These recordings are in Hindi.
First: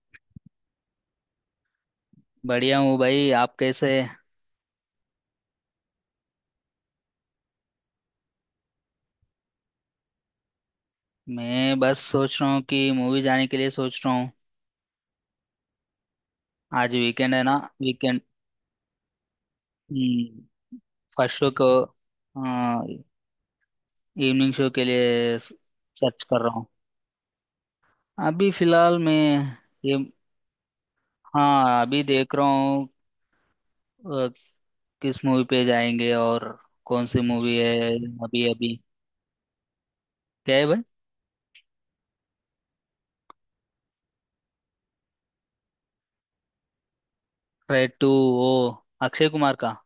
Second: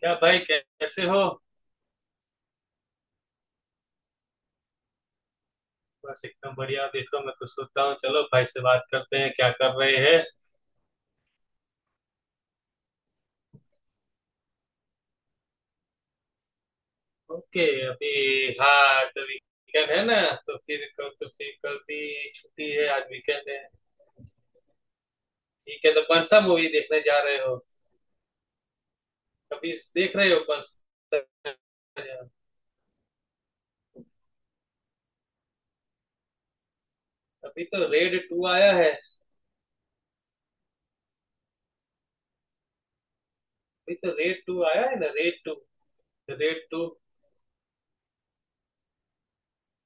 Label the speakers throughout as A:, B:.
A: क्या भाई कैसे हो?
B: बढ़िया हूँ भाई। आप कैसे?
A: बस एकदम बढ़िया। देखो मैं कुछ सोचता हूँ, चलो भाई से बात करते हैं, क्या कर रहे हैं?
B: मैं बस सोच रहा हूँ कि मूवी जाने के लिए सोच रहा हूँ। आज वीकेंड है ना।
A: ओके अभी।
B: वीकेंड।
A: हाँ तो वीकेंड है ना।
B: हम्म।
A: तो फिर कल तो
B: फर्स्ट शो
A: फिर
B: को
A: कल भी छुट्टी है, आज वीकेंड है।
B: इवनिंग शो के लिए
A: ठीक है तो
B: सर्च
A: कौन सा
B: कर रहा हूँ।
A: मूवी देखने जा रहे हो?
B: अभी फिलहाल मैं
A: अभी
B: ये,
A: देख रहे हो कौन सा?
B: हाँ अभी देख रहा हूँ। अ, किस मूवी पे जाएंगे और कौन सी मूवी
A: अभी
B: है?
A: तो रेड टू
B: अभी
A: आया
B: अभी
A: है। अभी
B: क्या है भाई?
A: तो रेड टू आया है ना, raid two, raid two.
B: Raid two वो अक्षय कुमार का,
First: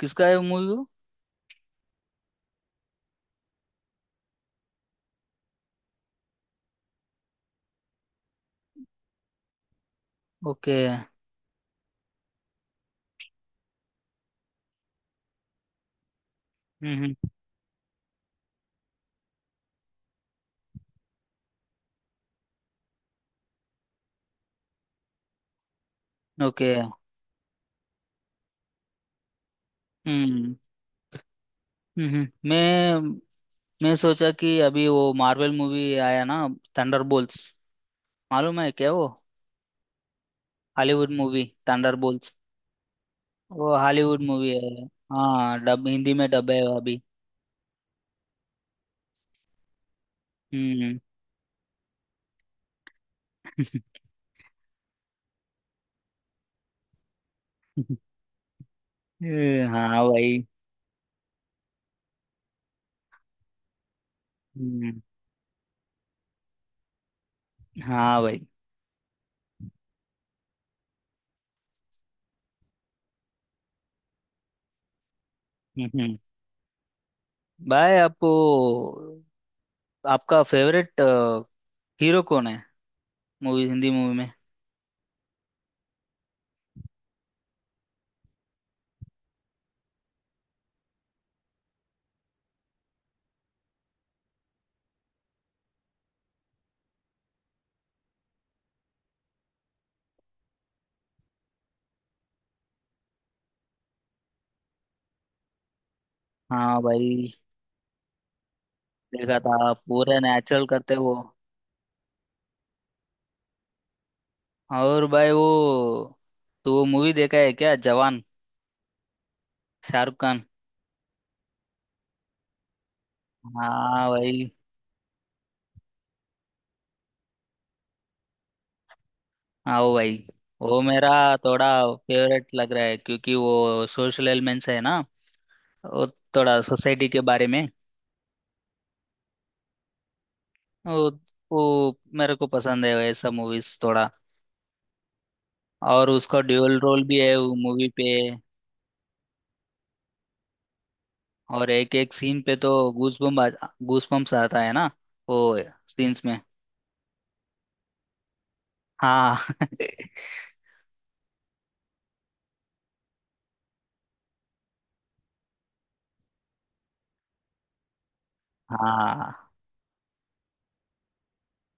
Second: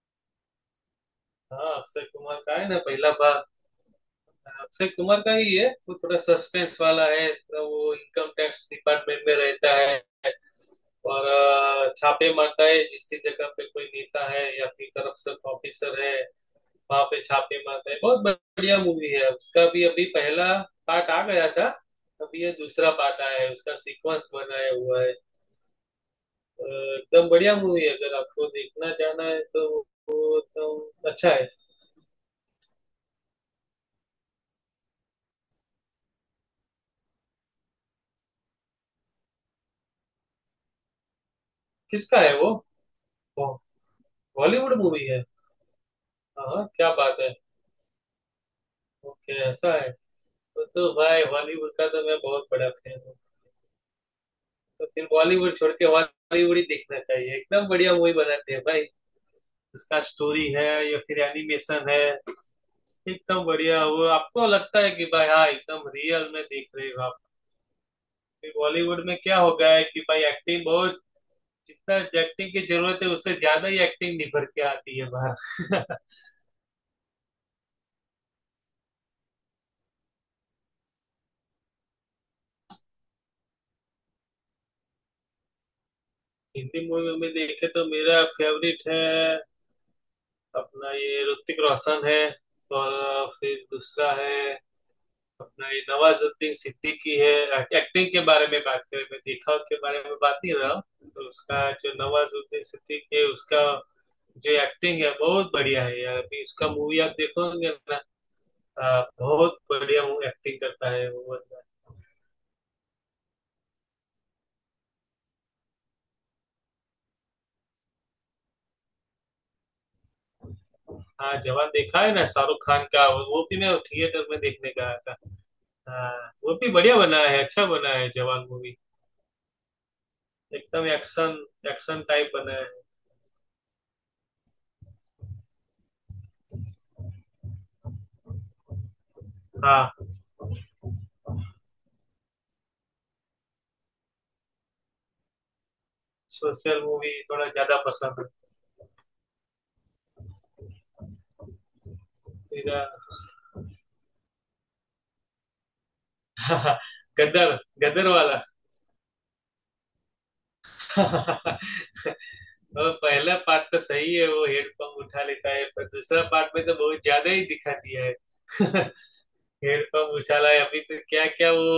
B: किसका है मूवी, वो मूवी?
A: हाँ अक्षय कुमार का है ना, पहला भाग। अक्षय कुमार का ही है, वो थोड़ा सस्पेंस वाला है, तो वो इनकम टैक्स डिपार्टमेंट में रहता है
B: वो? ओके।
A: और छापे मारता है जिस जगह पे कोई नेता है या फिर करप्शन ऑफिसर है।
B: हम्म
A: वहां पे
B: हम्म
A: छापे मारता है, बहुत बढ़िया मूवी है। उसका भी अभी पहला पार्ट आ गया था। अभी ये दूसरा पार्ट आया है, उसका सीक्वेंस बनाया हुआ है। अ,
B: ओके।
A: एकदम बढ़िया मूवी है, अगर आपको देखना जाना है तो वो
B: हम्म, okay।
A: एकदम अच्छा है।
B: हम्म। मैं सोचा कि अभी वो मार्वल मूवी आया ना, थंडरबोल्ट्स। मालूम है क्या वो हॉलीवुड मूवी,
A: किसका
B: थंडरबोल्ट्स?
A: है वो?
B: वो हॉलीवुड मूवी
A: बॉलीवुड
B: है।
A: मूवी है?
B: हाँ डब, हिंदी में
A: हाँ
B: डब है
A: हाँ,
B: वो
A: क्या
B: अभी।
A: बात है। ओके ऐसा है। तो
B: हम्म।
A: भाई, बॉलीवुड का तो मैं बहुत बड़ा फैन हूँ। तो फिर बॉलीवुड छोड़ के हॉलीवुड ही देखना चाहिए, एकदम बढ़िया मूवी बनाते हैं भाई। उसका
B: हाँ भाई।
A: स्टोरी है या फिर एनिमेशन है, एकदम बढ़िया। वो आपको लगता है
B: हम्म।
A: कि भाई हाँ एकदम रियल में देख रहे हो आप।
B: हाँ भाई।
A: फिर बॉलीवुड में क्या हो गया है कि भाई एक्टिंग बहुत, जितना एक्टिंग की जरूरत है उससे ज्यादा ही एक्टिंग निभर के आती है
B: हम्म
A: बाहर।
B: हम्म। भाई आपको, आपका फेवरेट हीरो कौन है मूवी, हिंदी मूवी में?
A: हिंदी मूवी में देखे तो मेरा फेवरेट है अपना ये ऋतिक रोशन है। और फिर दूसरा है अपना ये नवाजुद्दीन सिद्दीकी है। एक्टिंग के बारे में बात करें, मैं दिखाव के बारे में बात नहीं रहा। तो उसका जो नवाजुद्दीन सिद्दीकी है, उसका जो एक्टिंग है बहुत बढ़िया है यार। अभी उसका
B: हाँ
A: मूवी आप
B: भाई।
A: देखोगे ना,
B: देखा
A: बहुत
B: था,
A: बढ़िया
B: पूरा
A: वो एक्टिंग
B: नेचुरल
A: करता
B: करते
A: है
B: वो।
A: वो बंदा।
B: और भाई वो, तो वो मूवी देखा है क्या, जवान, शाहरुख खान?
A: हाँ जवान देखा है ना, शाहरुख खान का। वो भी मैं
B: हाँ
A: थिएटर में
B: भाई।
A: देखने का आया था। हाँ वो भी बढ़िया बना है, अच्छा बना है जवान मूवी।
B: आओ भाई। वो
A: एकदम
B: मेरा
A: एक्शन,
B: थोड़ा
A: एक्शन टाइप
B: फेवरेट
A: बना है।
B: लग रहा है, क्योंकि वो सोशल एलिमेंट्स है ना, वो थोड़ा सोसाइटी के बारे में।
A: हाँ
B: वो वो मेरे को पसंद है ऐसा मूवीज थोड़ा। और उसका ड्यूअल
A: सोशल
B: रोल
A: मूवी
B: भी है
A: थोड़ा
B: वो
A: ज्यादा
B: मूवी पे।
A: पसंद है।
B: और एक एक सीन पे तो गूस बम, गूस बम्स आता है ना वो सीन्स में।
A: इधर- गदर, गदर वाला।
B: हाँ।
A: और पहला पार्ट तो सही है, वो हेडपंप उठा लेता है, पर दूसरा पार्ट में तो बहुत ज्यादा ही दिखा दिया है।
B: हाँ।
A: हेडपंप उछाला है, अभी तो क्या क्या वो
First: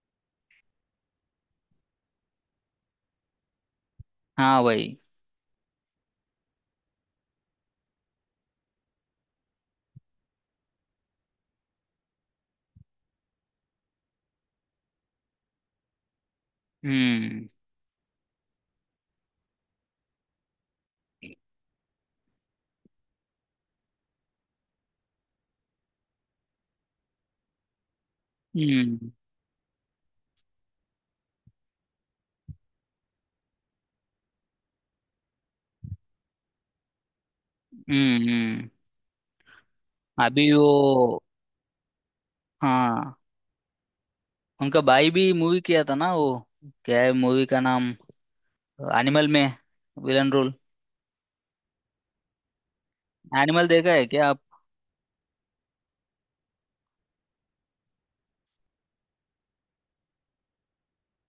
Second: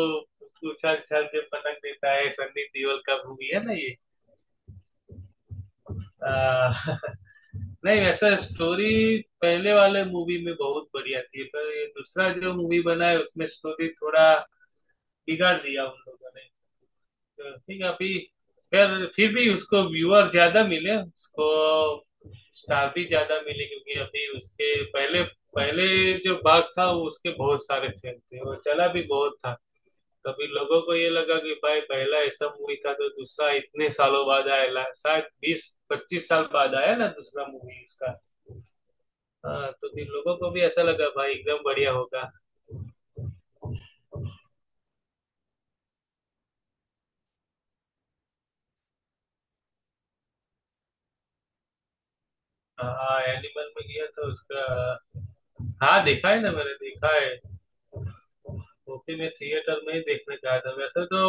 A: उछाल उछाल के पटक देता है। सन्नी देओल का मूवी है ना ये।
B: हाँ भाई।
A: आ, नहीं, वैसा स्टोरी पहले वाले मूवी में बहुत बढ़िया थी, पर ये दूसरा जो मूवी बना है उसमें स्टोरी थोड़ा बिगाड़ दिया उन लोगों
B: हम्म
A: ने। ठीक है अभी। फिर भी उसको व्यूअर ज्यादा मिले, उसको स्टार भी ज्यादा मिले, क्योंकि अभी उसके पहले पहले जो भाग था वो, उसके बहुत सारे फैन थे और चला भी
B: हम्म
A: बहुत था। तभी लोगों को ये लगा कि भाई पहला ऐसा मूवी था तो दूसरा इतने सालों बाद आया, शायद 20-25 साल बाद आया ना दूसरा मूवी इसका।
B: हम्म।
A: हाँ तो फिर लोगों
B: अभी
A: को भी ऐसा लगा
B: वो,
A: भाई एकदम बढ़िया होगा।
B: हाँ उनका भाई भी मूवी किया था ना वो, क्या है मूवी का नाम, एनिमल में विलन रोल।
A: हाँ
B: एनिमल
A: एनिमल में
B: देखा है
A: गया
B: क्या
A: तो
B: आप?
A: उसका। हाँ देखा है ना, मैंने देखा है। वो भी मैं थिएटर में ही देखने गया था वैसे तो।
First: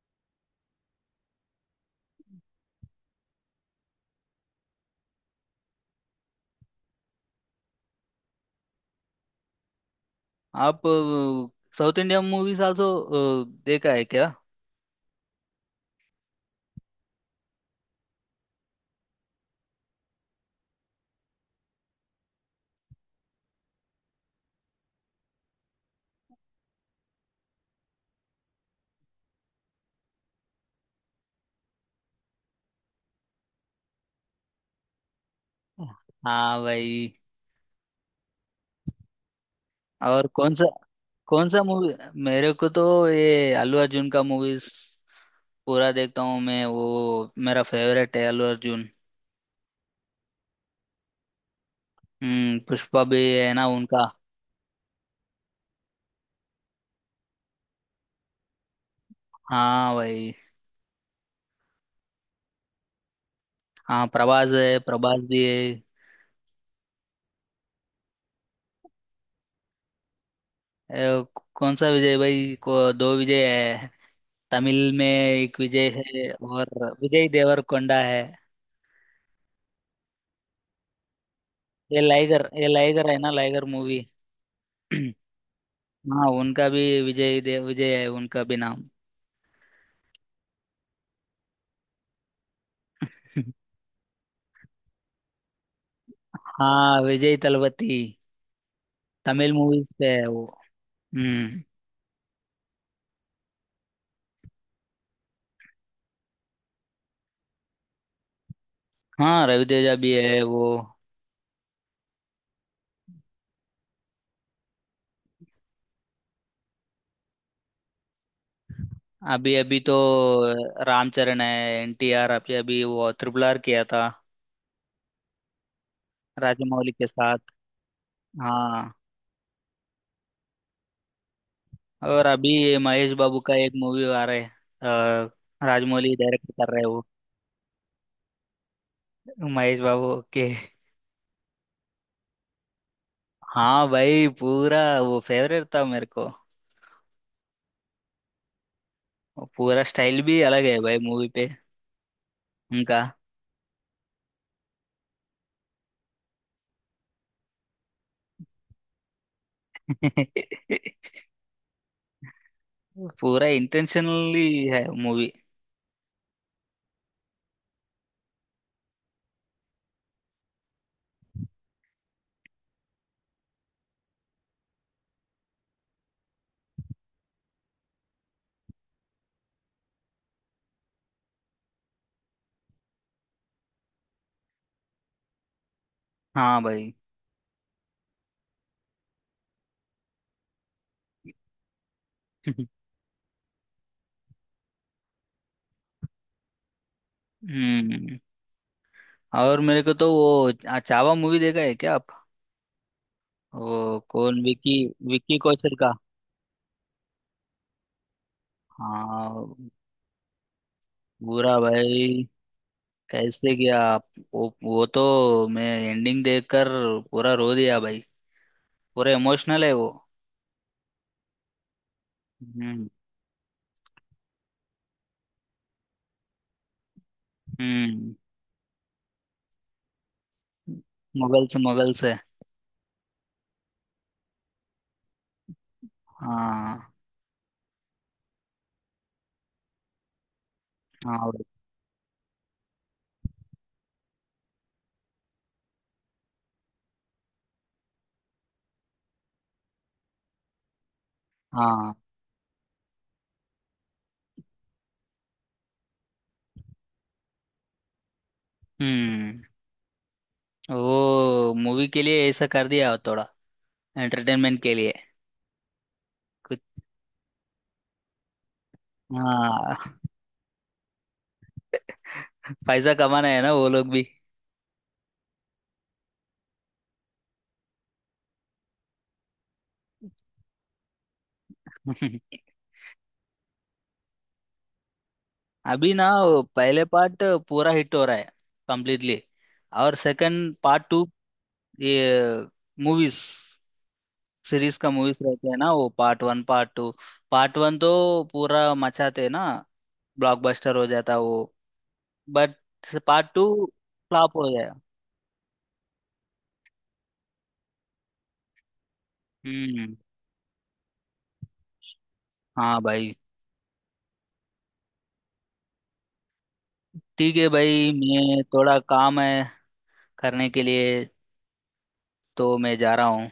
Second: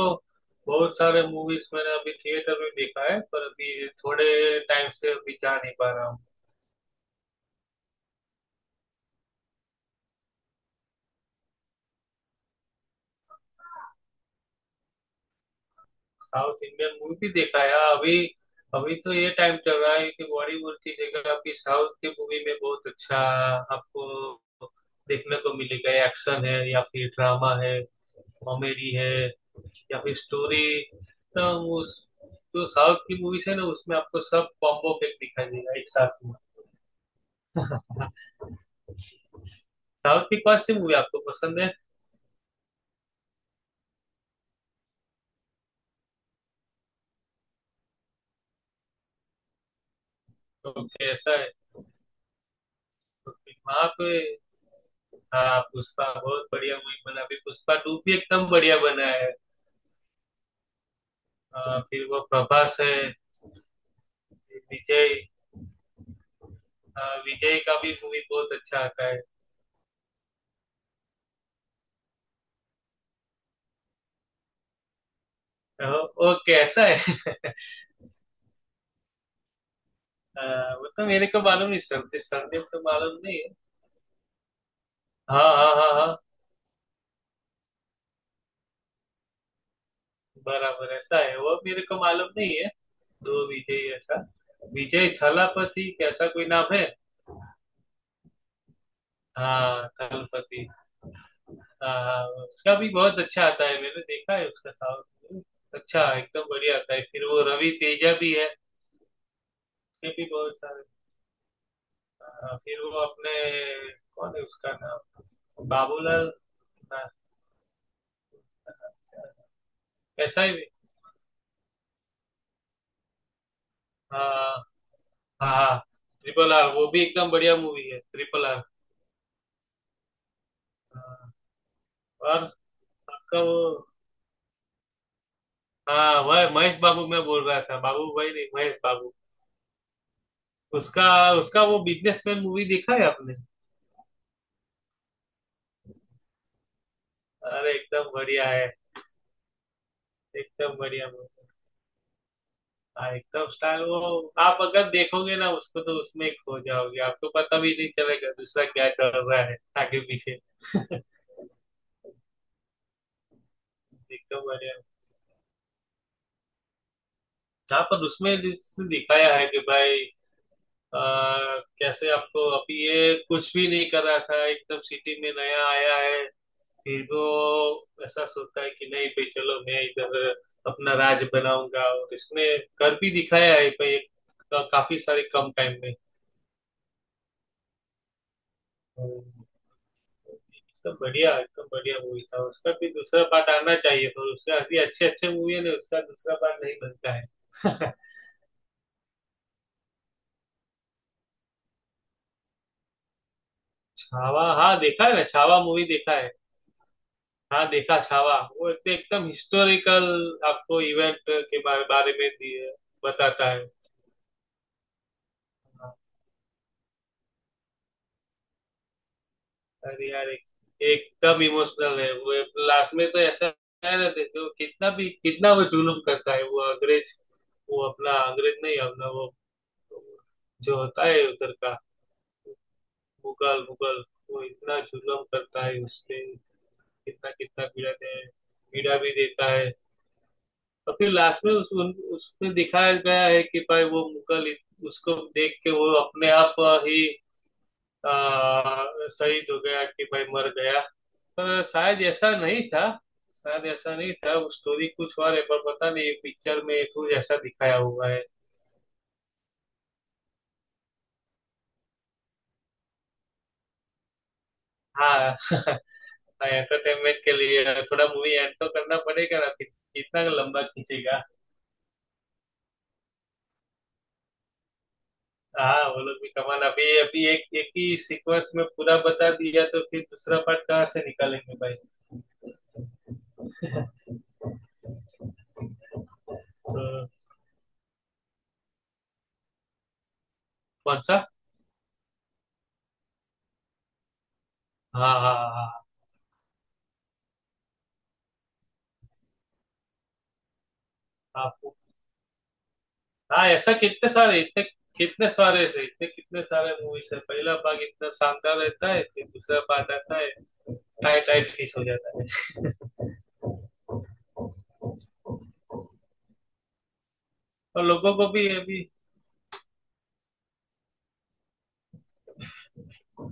A: बहुत सारे मूवीज मैंने अभी थिएटर में देखा है, पर अभी थोड़े टाइम से अभी जा नहीं पा रहा हूँ।
B: आप साउथ इंडियन मूवीज आल्सो देखा है क्या?
A: साउथ इंडियन मूवी भी देखा है। अभी अभी तो ये टाइम चल रहा है कि बॉलीवुड की जगह आपकी साउथ की मूवी में बहुत अच्छा आपको देखने को मिलेगा। एक्शन है या फिर ड्रामा है, कॉमेडी है, या फिर स्टोरी। तो उस जो साउथ की मूवीज है ना, उसमें आपको सब कॉम्बो पैक दिखाई देगा एक साथ में।
B: हाँ भाई।
A: हाँ, साउथ
B: और
A: की
B: कौन
A: कौन
B: सा,
A: सी मूवी आपको
B: कौन
A: पसंद
B: सा
A: है?
B: मूवी? मेरे को तो ये अल्लू अर्जुन का मूवीज पूरा देखता हूँ मैं। वो मेरा फेवरेट है, अल्लू अर्जुन।
A: ओके ऐसा है।
B: हम्म, पुष्पा भी
A: ओके
B: है ना
A: वहां
B: उनका।
A: पे। हाँ पुष्पा बहुत बढ़िया मूवी बना, अभी पुष्पा टू भी एकदम बढ़िया बना है।
B: हाँ भाई।
A: फिर वो प्रभास है।
B: हाँ प्रभास है,
A: विजय
B: प्रभास भी है।
A: विजय का भी मूवी बहुत अच्छा आता है।
B: ए, कौन सा विजय भाई को? दो विजय है। तमिल में एक विजय
A: ओ,
B: है,
A: ओ
B: और
A: कैसा
B: विजय
A: है।
B: देवरकोंडा है।
A: वो तो मेरे को मालूम नहीं,
B: ये
A: सरदीप
B: लाइगर,
A: सरदीप
B: ये
A: तो
B: लाइगर है
A: मालूम
B: ना,
A: नहीं है।
B: Liger movie.
A: हाँ हाँ हाँ हाँ।
B: हाँ उनका भी, विजय देव, विजय है उनका भी नाम।
A: बराबर ऐसा है, वो मेरे को मालूम नहीं है। दो विजय ऐसा? विजय थलापति कैसा कोई नाम है?
B: हाँ विजय तलपति, तमिल मूवीज
A: हाँ
B: पे है वो।
A: थलपति।
B: हम्म।
A: हाँ, उसका भी बहुत अच्छा आता है, मैंने देखा है उसका। साउंड अच्छा, एकदम बढ़िया आता है। फिर वो रवि तेजा भी है।
B: हाँ रवि तेजा
A: उसके
B: भी
A: भी
B: है
A: बहुत
B: वो।
A: सारे। हाँ, फिर वो अपने कौन है उसका नाम, बाबूलाल ना,
B: अभी अभी तो
A: ऐसा ही भी।
B: रामचरण है, एनटीआर। अभी अभी वो ट्रिपल आर किया था,
A: हाँ हाँ, ट्रिपल आर, वो
B: राजमौली
A: भी
B: के
A: एकदम
B: साथ।
A: बढ़िया मूवी है ट्रिपल आर।
B: हाँ।
A: हाँ,
B: और
A: और
B: अभी ये महेश बाबू
A: आपका
B: का
A: वो।
B: एक मूवी आ रहा है, राजमौली
A: हाँ वह
B: डायरेक्ट कर
A: महेश
B: रहे हैं।
A: बाबू मैं बोल रहा था, बाबू भाई नहीं, महेश बाबू।
B: महेश बाबू, ओके।
A: उसका उसका वो बिजनेसमैन मूवी देखा है आपने?
B: हाँ भाई, पूरा वो फेवरेट था मेरे को।
A: अरे एकदम बढ़िया है।
B: और पूरा स्टाइल भी अलग
A: एकदम
B: है भाई
A: बढ़िया
B: मूवी
A: मूवी।
B: पे, उनका।
A: हाँ एकदम स्टार। वो आप अगर देखोगे ना उसको, तो उसमें ही खो जाओगे, आपको पता भी नहीं चलेगा दूसरा क्या चल रहा है आगे पीछे।
B: पूरा
A: एकदम
B: इंटेंशनली
A: बढ़िया।
B: है मूवी।
A: हाँ, पर उसमें जिसने दिखाया है कि भाई आ, कैसे आपको अभी ये कुछ भी नहीं कर रहा था, एकदम सिटी में नया आया है। फिर वो ऐसा सोचता है कि नहीं भाई चलो मैं इधर अपना राज बनाऊंगा, और इसने कर भी दिखाया है भाई, काफी सारे कम टाइम
B: हाँ भाई।
A: में। एकदम बढ़िया, एकदम बढ़िया मूवी था। उसका भी दूसरा पार्ट आना चाहिए, पर उसका अभी अच्छे अच्छे मूवी है ना, उसका दूसरा पार्ट नहीं बनता है।
B: हम्म। और मेरे को तो वो चावा मूवी देखा है क्या आप? वो कौन,
A: छावा,
B: विकी,
A: हाँ देखा है ना,
B: विकी
A: छावा
B: कौशल
A: मूवी
B: का।
A: देखा है। हाँ देखा छावा, वो तो एकदम
B: हाँ
A: हिस्टोरिकल आपको इवेंट
B: पूरा
A: के बारे
B: भाई।
A: में बताता
B: कैसे
A: है।
B: गया आप? वो तो मैं
A: हाँ,
B: एंडिंग देखकर पूरा रो दिया भाई। पूरा इमोशनल है वो।
A: अरे यार, एकदम इमोशनल है वो।
B: हम्म।
A: लास्ट में तो ऐसा है ना, देखो कितना भी, कितना वो जुल्म करता है वो अंग्रेज, वो अपना
B: हम्म।
A: अंग्रेज नहीं, अपना वो जो होता है उधर
B: मुगल्स,
A: का,
B: मुगल्स है।
A: मुगल मुगल। वो इतना जुल्म करता है उस पे,
B: हाँ।
A: कितना कितना पीड़ा दे, पीड़ा भी देता है। और फिर
B: हाँ भाई।
A: लास्ट में उसमें दिखाया गया है कि भाई वो मुगल उसको देख के वो अपने आप ही आ, शहीद हो गया, कि भाई मर गया। पर
B: हाँ।
A: शायद ऐसा नहीं था। शायद ऐसा नहीं था, वो स्टोरी कुछ और है, पर पता नहीं पिक्चर में कुछ ऐसा दिखाया हुआ है।
B: हम्म। वो मूवी के लिए ऐसा कर दिया हो थोड़ा, एंटरटेनमेंट के लिए
A: हाँ।
B: कुछ।
A: एंटरटेनमेंट के लिए थोड़ा मूवी एंड तो करना पड़ेगा ना, फिर
B: हाँ।
A: इतना लंबा खींचेगा।
B: पैसा कमाना है ना वो लोग भी।
A: हाँ वो लोग भी कमान, अभी अभी एक एक ही सीक्वेंस में पूरा बता दिया तो फिर दूसरा पार्ट कहाँ से निकालेंगे भाई?
B: अभी ना वो
A: तो
B: पहले पार्ट पूरा हिट हो रहा है, कंप्लीटली, और सेकंड पार्ट
A: कौन
B: टू,
A: सा?
B: ये मूवीज सीरीज का
A: हाँ
B: मूवीज
A: हाँ
B: रहते हैं ना
A: हाँ
B: वो, part one part two. Part one तो पूरा मचाते हैं ना, ब्लॉकबस्टर हो जाता वो।
A: हाँ। हाँ,
B: बट पार्ट टू
A: हाँ, ऐसा कितने
B: फ्लॉप
A: सारे
B: हो
A: इतने,
B: गया।
A: कितने सारे से इतने, कितने सारे मूवीज है। पहला भाग इतना शानदार रहता है फिर दूसरा पार्ट
B: हम्म।
A: आता है। टाइट टाइट फीस हो जाता है।
B: हाँ भाई, ठीक है
A: और
B: भाई,
A: लोगों को
B: मैं
A: भी
B: थोड़ा
A: अभी।
B: काम है करने के लिए, तो मैं जा रहा हूँ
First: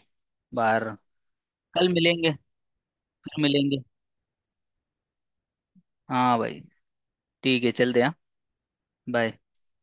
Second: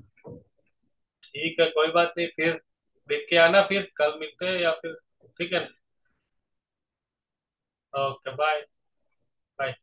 B: बाहर।
A: ठीक है, कोई
B: कल
A: बात नहीं,
B: मिलेंगे,
A: फिर देख के
B: फिर
A: आना,
B: मिलेंगे।
A: फिर कल मिलते हैं या फिर। ठीक है
B: हाँ भाई, ठीक है चलते
A: ना।
B: हैं।
A: Okay bye.
B: बाय।
A: बाय।